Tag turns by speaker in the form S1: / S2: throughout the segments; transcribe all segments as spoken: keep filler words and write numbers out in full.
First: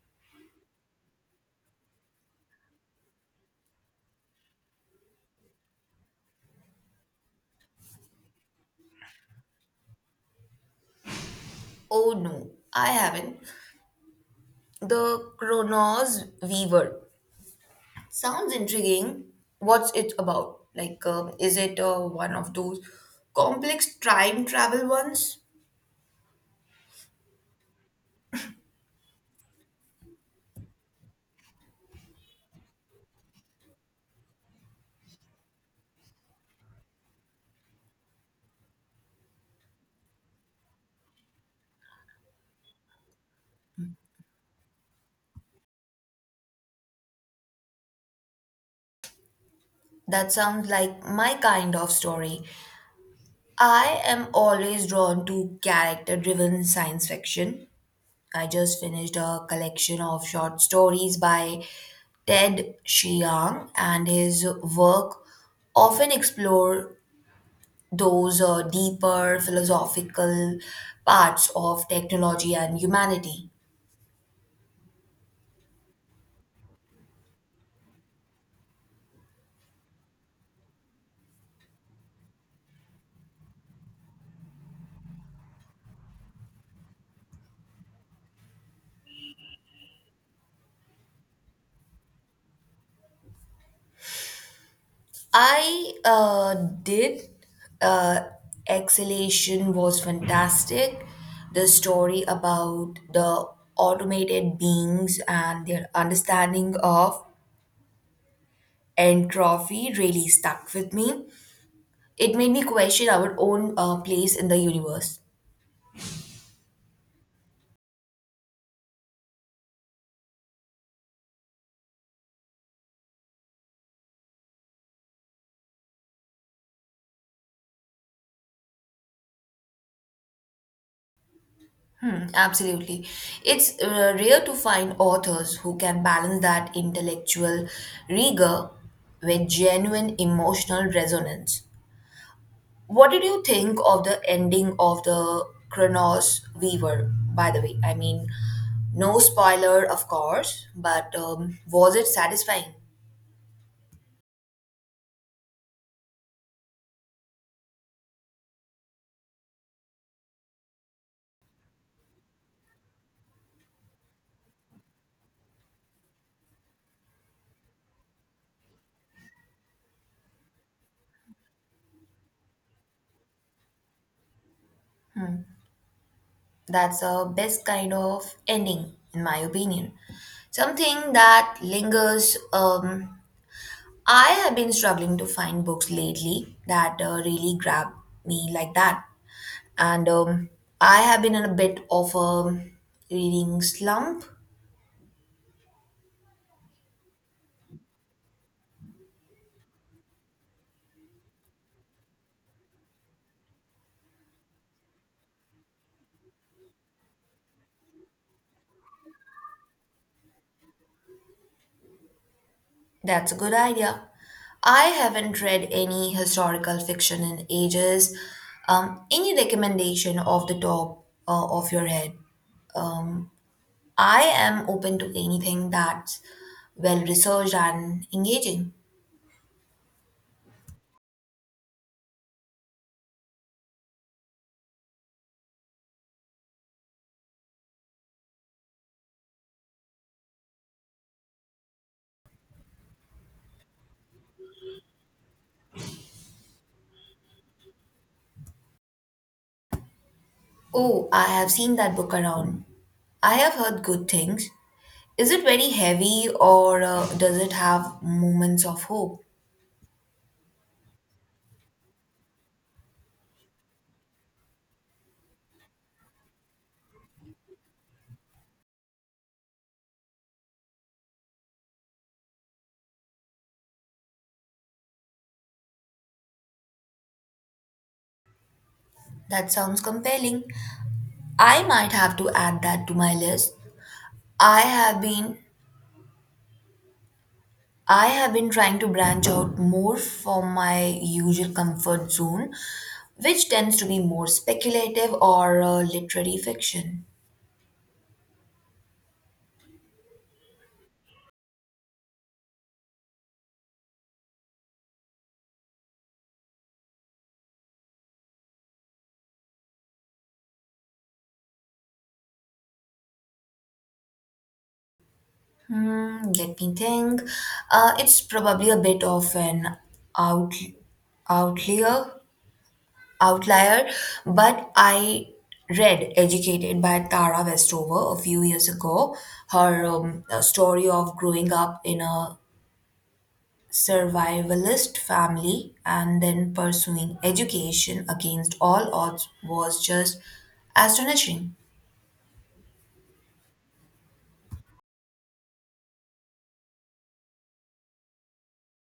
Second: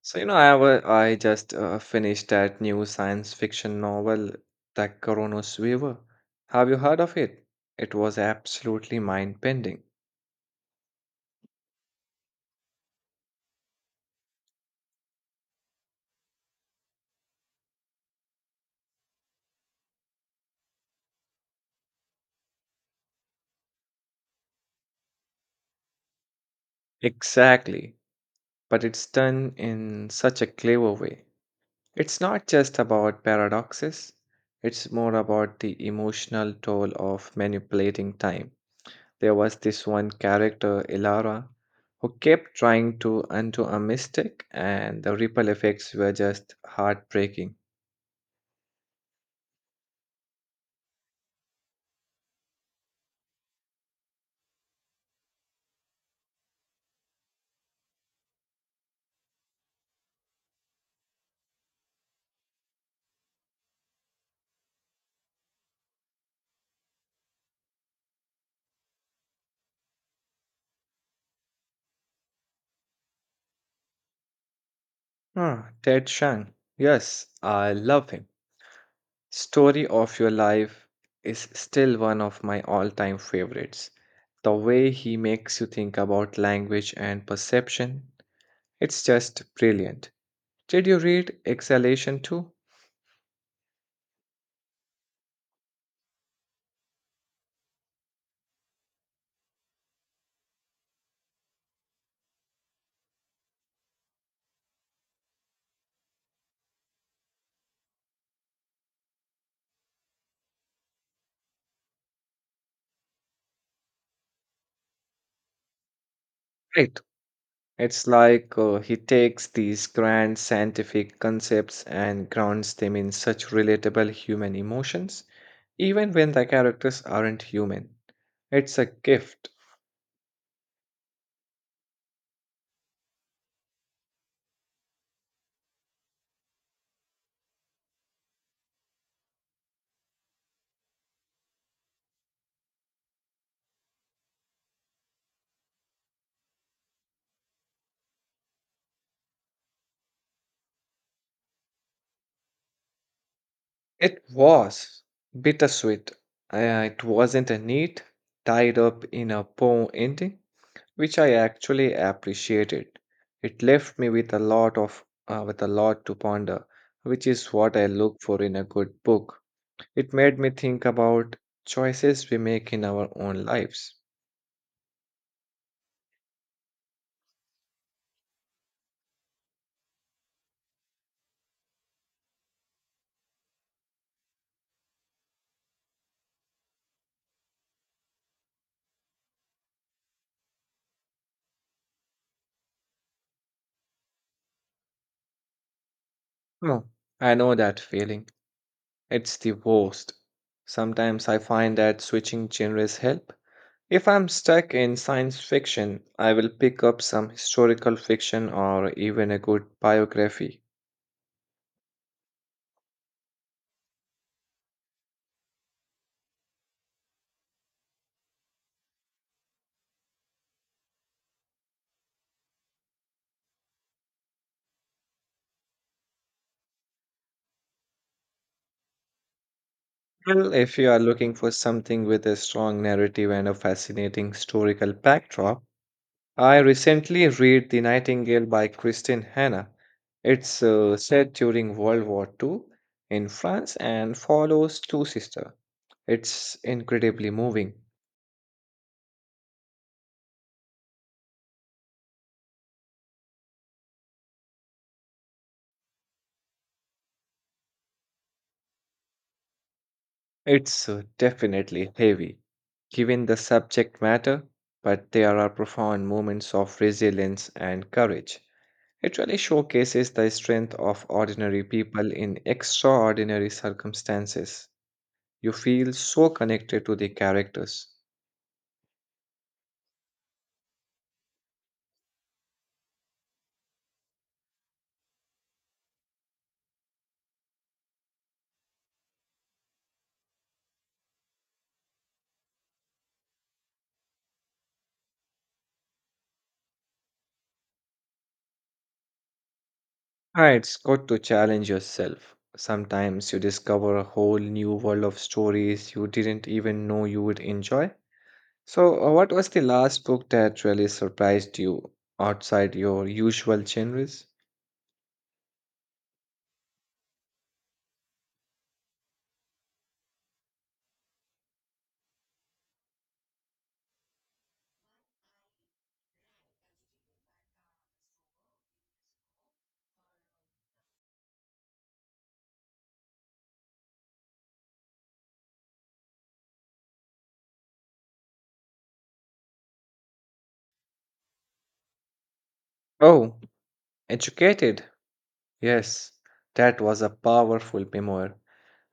S1: So, you know, I, wa- I just uh, finished that new science fiction novel, The Coronos Weaver. Have you heard of it? It was absolutely mind-bending.
S2: Oh no, I haven't. The Chronos Weaver. Sounds intriguing. What's it about? Like, um, is it uh, one of those complex time travel ones?
S1: Exactly, but it's done in such a clever way. It's not just about paradoxes, it's more about the emotional toll of manipulating time. There was this one character, Ilara, who kept trying to undo a mistake, and the ripple effects were just heartbreaking.
S2: That sounds like my kind of story. I am always drawn to character driven science fiction. I just finished a collection of short stories by Ted Chiang, and his work often explore those uh, deeper philosophical parts of technology and humanity.
S1: Ah, Ted Chiang. Yes, I love him. Story of Your Life is still one of my all time favorites. The way he makes you think about language and perception, it's just brilliant. Did you read Exhalation too?
S2: I uh, did. Uh, Exhalation was fantastic. The story about the automated beings and their understanding of entropy really stuck with me. It made me question our own uh, place in the universe.
S1: Right. It's like uh, he takes these grand scientific concepts and grounds them in such relatable human emotions, even when the characters aren't human. It's a gift.
S2: Mm, absolutely. It's uh, rare to find authors who can balance that intellectual rigor with genuine emotional resonance. What did you think of the ending of the Chronos Weaver, by the way? I mean, no spoiler, of course, but um, was it satisfying?
S1: It was bittersweet. Uh, it wasn't a neat, tied up in a bow ending, which I actually appreciated. It left me with a lot of uh, with a lot to ponder, which is what I look for in a good book. It made me think about choices we make in our own lives.
S2: That's the best kind of ending, in my opinion. Something that lingers. Um, I have been struggling to find books lately that uh, really grab me like that. And um, I have been in a bit of a reading slump.
S1: No, I know that feeling. It's the worst. Sometimes I find that switching genres help. If I'm stuck in science fiction, I will pick up some historical fiction or even a good biography.
S2: That's a good idea. I haven't read any historical fiction in ages. Um, any recommendation off the top uh, of your head? Um, I am open to anything that's well researched and engaging.
S1: Well, if you are looking for something with a strong narrative and a fascinating historical backdrop, I recently read The Nightingale by Christine Hanna. It's uh, set during World War two in France and follows two sisters. It's incredibly moving.
S2: Oh, I have seen that book around. I have heard good things. Is it very heavy or uh, does it have moments of hope?
S1: It's uh, definitely heavy, given the subject matter, but there are profound moments of resilience and courage. It really showcases the strength of ordinary people in extraordinary circumstances. You feel so connected to the characters.
S2: That sounds compelling. I might have to add that to my list. I have been I have been trying to branch out more from my usual comfort zone, which tends to be more speculative or uh, literary fiction.
S1: Ah, it's good to challenge yourself. Sometimes you discover a whole new world of stories you didn't even know you would enjoy. So, uh, what was the last book that really surprised you outside your usual genres?
S2: Hmm, let me think. Uh, it's probably a bit of an out, outlier, outlier, but I read Educated by Tara Westover a few years ago. Her um, uh, story of growing up in a survivalist family and then pursuing education against all odds was just astonishing.
S1: Oh, Educated. Yes, that was a powerful memoir.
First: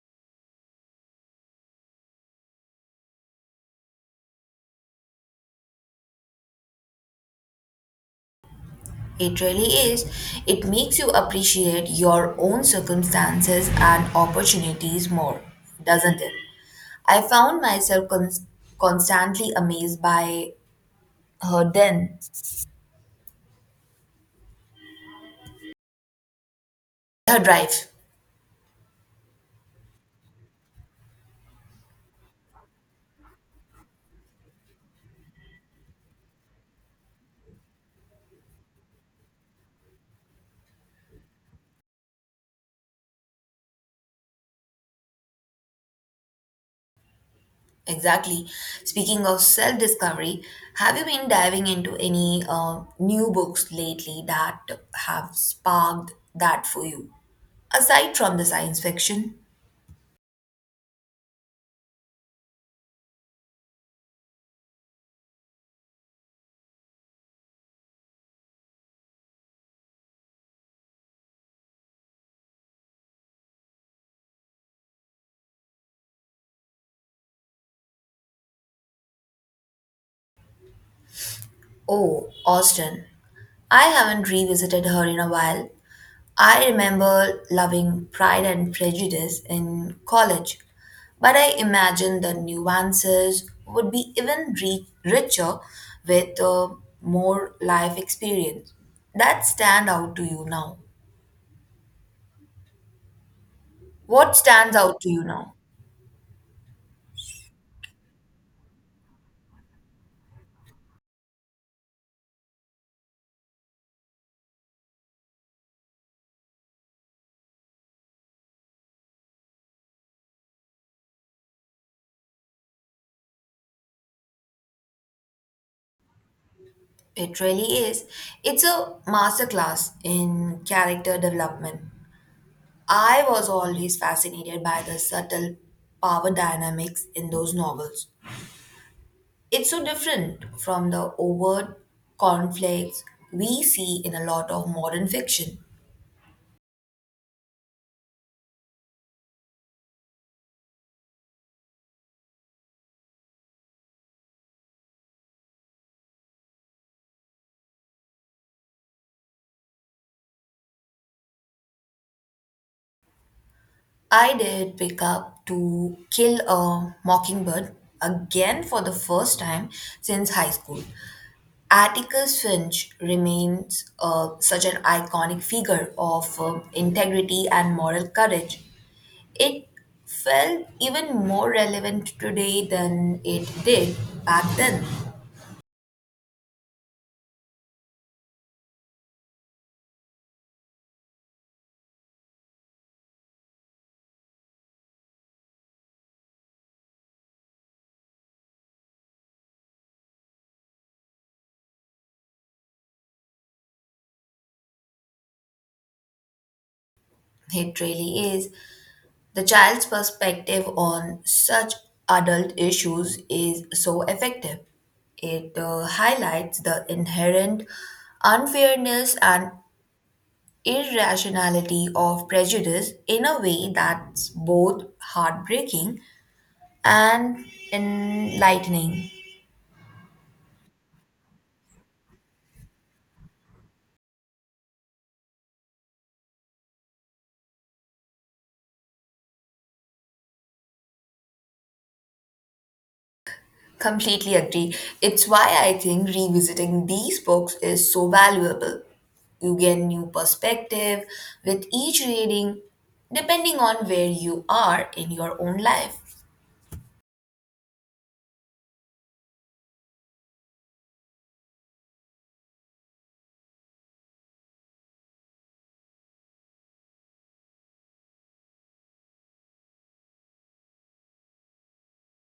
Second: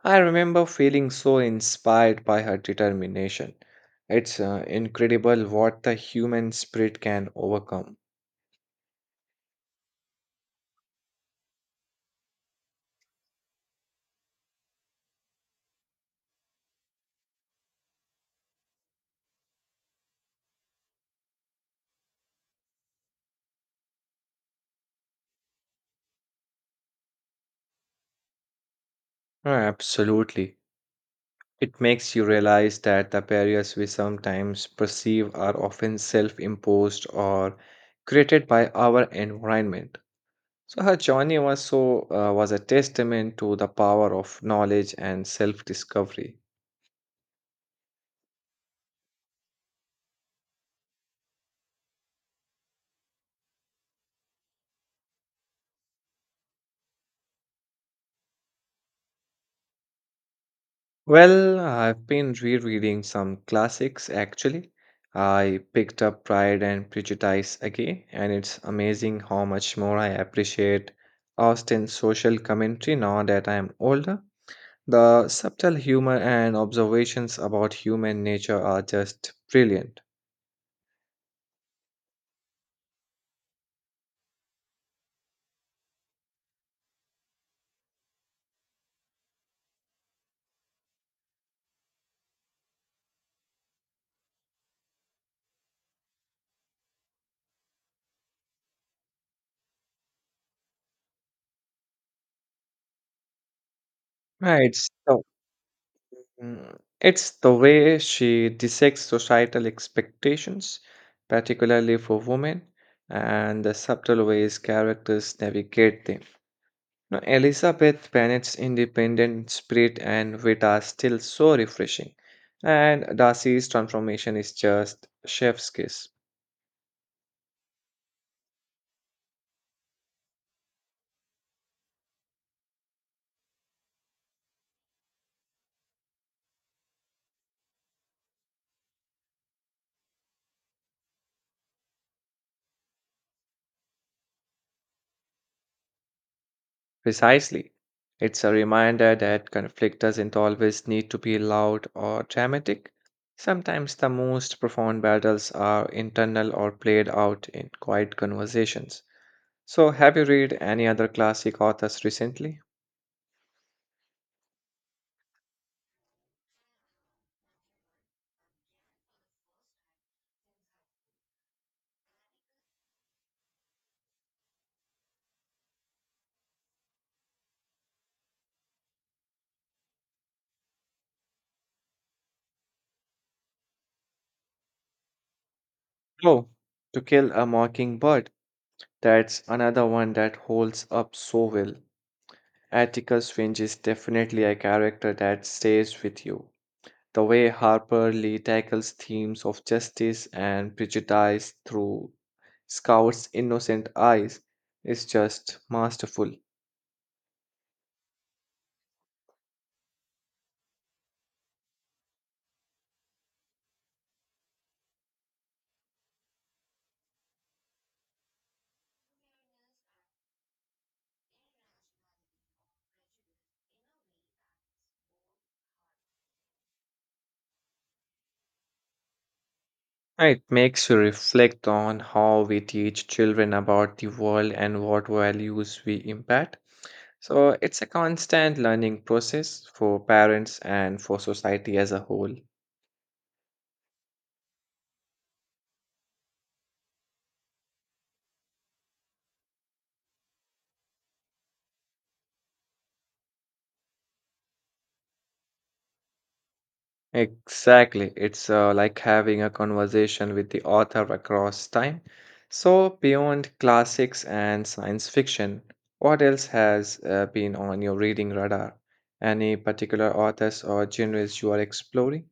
S1: I remember feeling so inspired by her determination. It's uh, incredible what the human spirit can overcome.
S2: It really is. It makes you appreciate your own circumstances and opportunities more, doesn't it? I found myself cons- constantly amazed by her then, her drive.
S1: Ah, absolutely. It makes you realize that the barriers we sometimes perceive are often self imposed or created by our environment. So, her journey was, so, uh, was a testament to the power of knowledge and self discovery.
S2: Exactly. Speaking of self discovery, have you been diving into any uh, new books lately that have sparked that for you? Aside from the science fiction?
S1: Well, I've been rereading some classics actually. I picked up Pride and Prejudice again, and it's amazing how much more I appreciate Austen's social commentary now that I am older. The subtle humor and observations about human nature are just brilliant.
S2: Oh, Austin. I haven't revisited her in a while. I remember loving Pride and Prejudice in college, but I imagine the nuances would be even ri- richer with uh, more life experience. That stand out to you now. What
S1: Yeah,
S2: stands
S1: It's
S2: out to
S1: the,
S2: you now?
S1: mm, it's the way she dissects societal expectations, particularly for women, and the subtle ways characters navigate them. Now, Elizabeth Bennet's independent spirit and wit are still so refreshing, and Darcy's transformation is just chef's kiss.
S2: It really is. It's a masterclass in character development. I was always fascinated by the subtle power dynamics in those novels. It's so different from the overt conflicts we see in a lot of modern fiction.
S1: Precisely. It's a reminder that conflict doesn't always need to be loud or dramatic. Sometimes the most profound battles are internal or played out in quiet conversations. So, have you read any other classic authors recently?
S2: I did pick up To Kill a Mockingbird again for the first time since high school. Atticus Finch remains uh, such an iconic figure of uh, integrity and moral courage. It felt even more relevant today than it did back then.
S1: Oh, To Kill a Mockingbird. That's another one that holds up so well. Atticus Finch is definitely a character that stays with you. The way Harper Lee tackles themes of justice and prejudice through Scout's innocent eyes is just masterful.
S2: It really is. The child's perspective on such adult issues is so effective. It uh, highlights the inherent unfairness and irrationality of prejudice in a way that's both heartbreaking and enlightening.
S1: It makes you reflect on how we teach children about the world and what values we impart. So it's a constant learning process for parents and for society as a whole.
S2: Completely agree. It's why I think revisiting these books is so valuable. You get new perspective with each reading, depending on where you are in your own life.
S1: Exactly. It's uh, like having a conversation with the author across time. So, beyond classics and science fiction, what else has uh, been on your reading radar? Any particular authors or genres you are exploring?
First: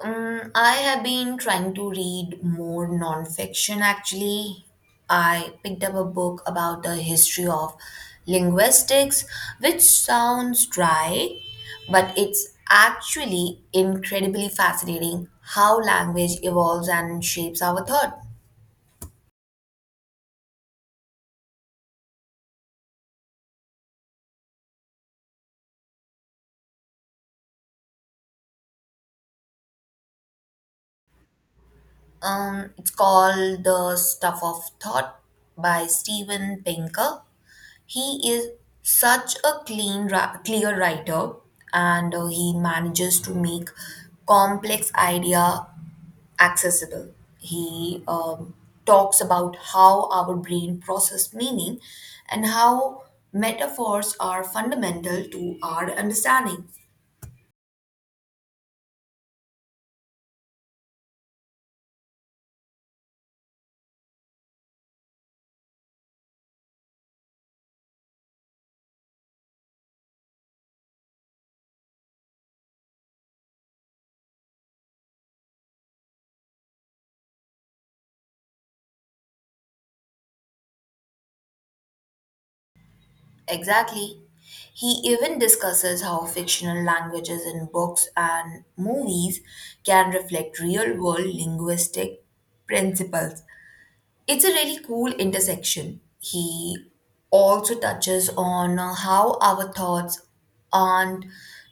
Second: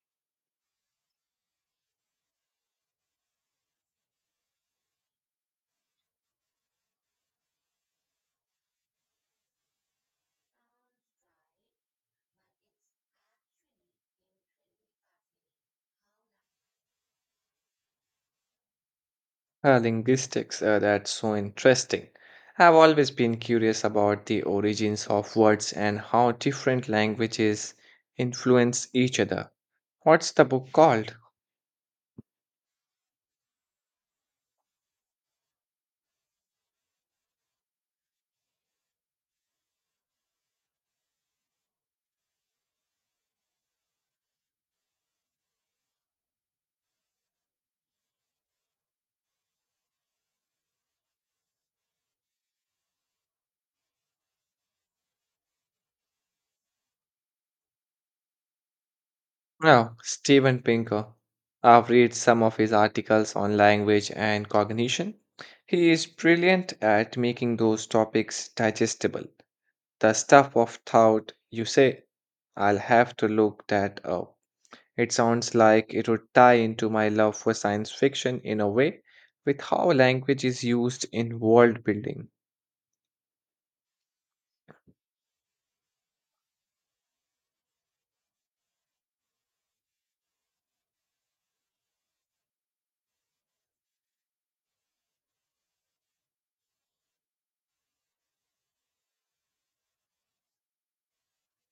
S2: Um, I have been trying to read more nonfiction actually. I picked up a book about the history of linguistics, which sounds dry, but it's actually incredibly fascinating how language evolves and shapes our thought.
S1: Uh, linguistics, uh, that's so interesting. I've always been curious about the origins of words and how different languages influence each other. What's the book called?
S2: Um, it's called The Stuff of Thought by Steven Pinker. He is such a clean, ra- clear writer, and uh, he manages to make complex idea accessible. He um, talks about how our brain process meaning and how metaphors are fundamental to our understanding.
S1: Now, Steven Pinker. I've read some of his articles on language and cognition. He is brilliant at making those topics digestible. The stuff of thought, you say, I'll have to look that up. It sounds like it would tie into my love for science fiction in a way with how language is used in world building.
S2: Exactly. He even discusses how fictional languages in books and movies can reflect real world linguistic principles. It's a really cool intersection. He also touches on uh, how our thoughts aren't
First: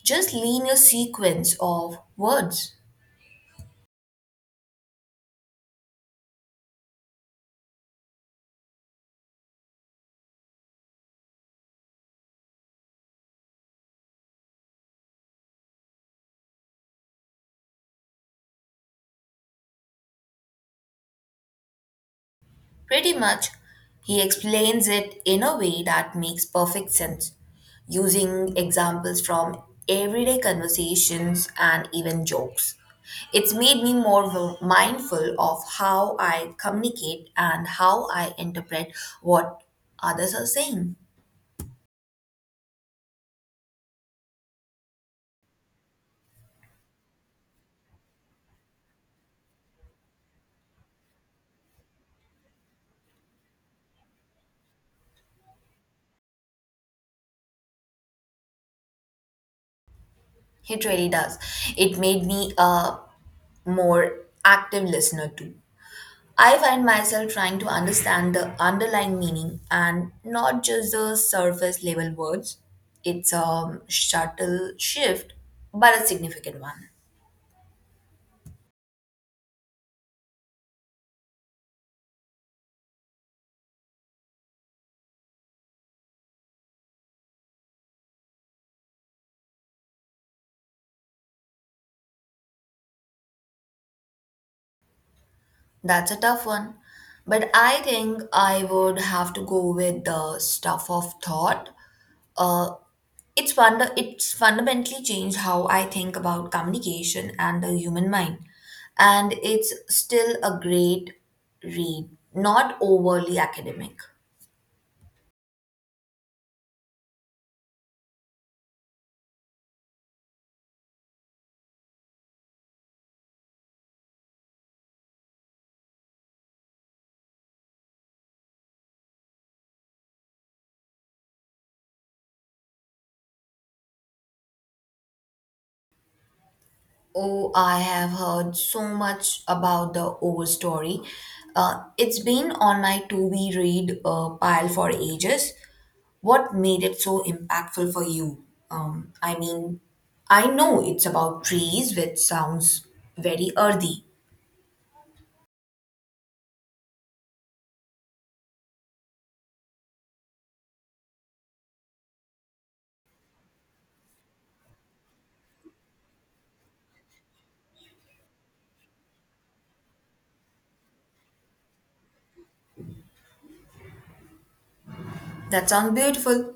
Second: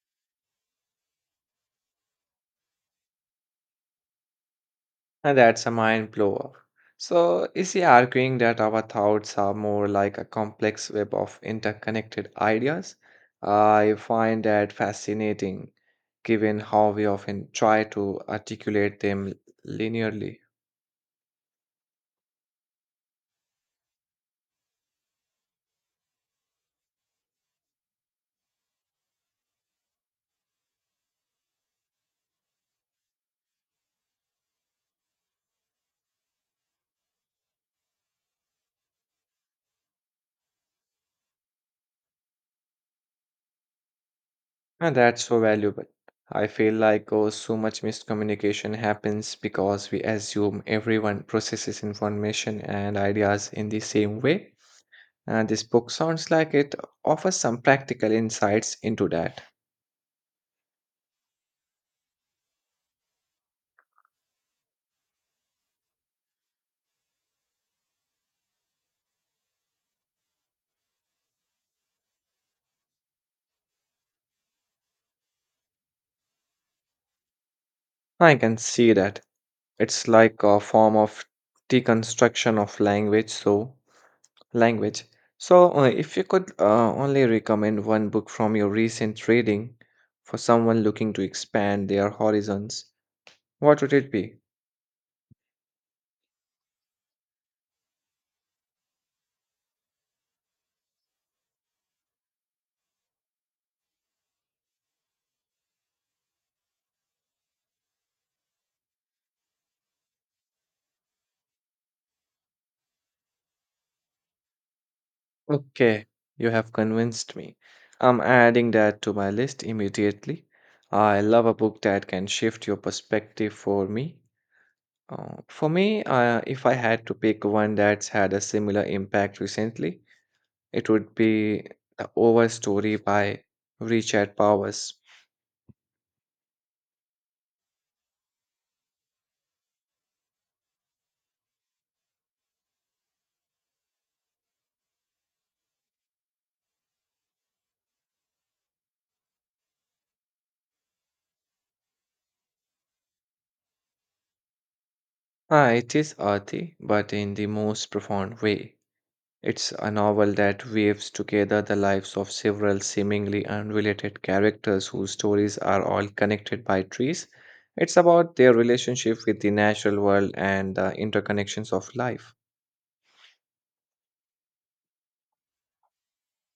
S2: just linear sequence of words.
S1: And that's a mind blower. So, is he arguing that our thoughts are more like a complex web of interconnected ideas? I find that fascinating, given how we often try to articulate them linearly.
S2: Pretty much, he explains it in a way that makes perfect sense, using examples from everyday conversations and even jokes. It's made me more wi- mindful of how I communicate and how I interpret what others are saying.
S1: And that's so valuable. I feel like oh, so much miscommunication happens because we assume everyone processes information and ideas in the same way. And this book sounds like it offers some practical insights into that.
S2: It really does. It made me a more active listener too. I find myself trying to understand the underlying meaning and not just the surface level words. It's a subtle shift, but a significant one.
S1: I can see that. It's like a form of deconstruction of language, so language. So, uh, if you could uh, only recommend one book from your recent reading for someone looking to expand their horizons, what would it be?
S2: That's a tough one. But I think I would have to go with the stuff of thought. Uh, it's wonder it's fundamentally changed how I think about communication and the human mind. And it's still a great read, not overly academic.
S1: Okay, you have convinced me. I'm adding that to my list immediately. I love a book that can shift your perspective for me. Uh, for me, uh, if I had to pick one that's had a similar impact recently, It would be The Over Story by Richard Powers.
S2: Oh, I have heard so much about the Overstory. Uh, it's been on my to be read uh, pile for ages. What made it so impactful for you? Um, I mean, I know it's about trees, which sounds very earthy.
S1: Ah, it is earthy, but in the most profound way. It's a novel that weaves together the lives of several seemingly unrelated characters whose stories are all connected by trees. It's about their relationship with the natural world and the interconnections of life.
S2: That sounds beautiful.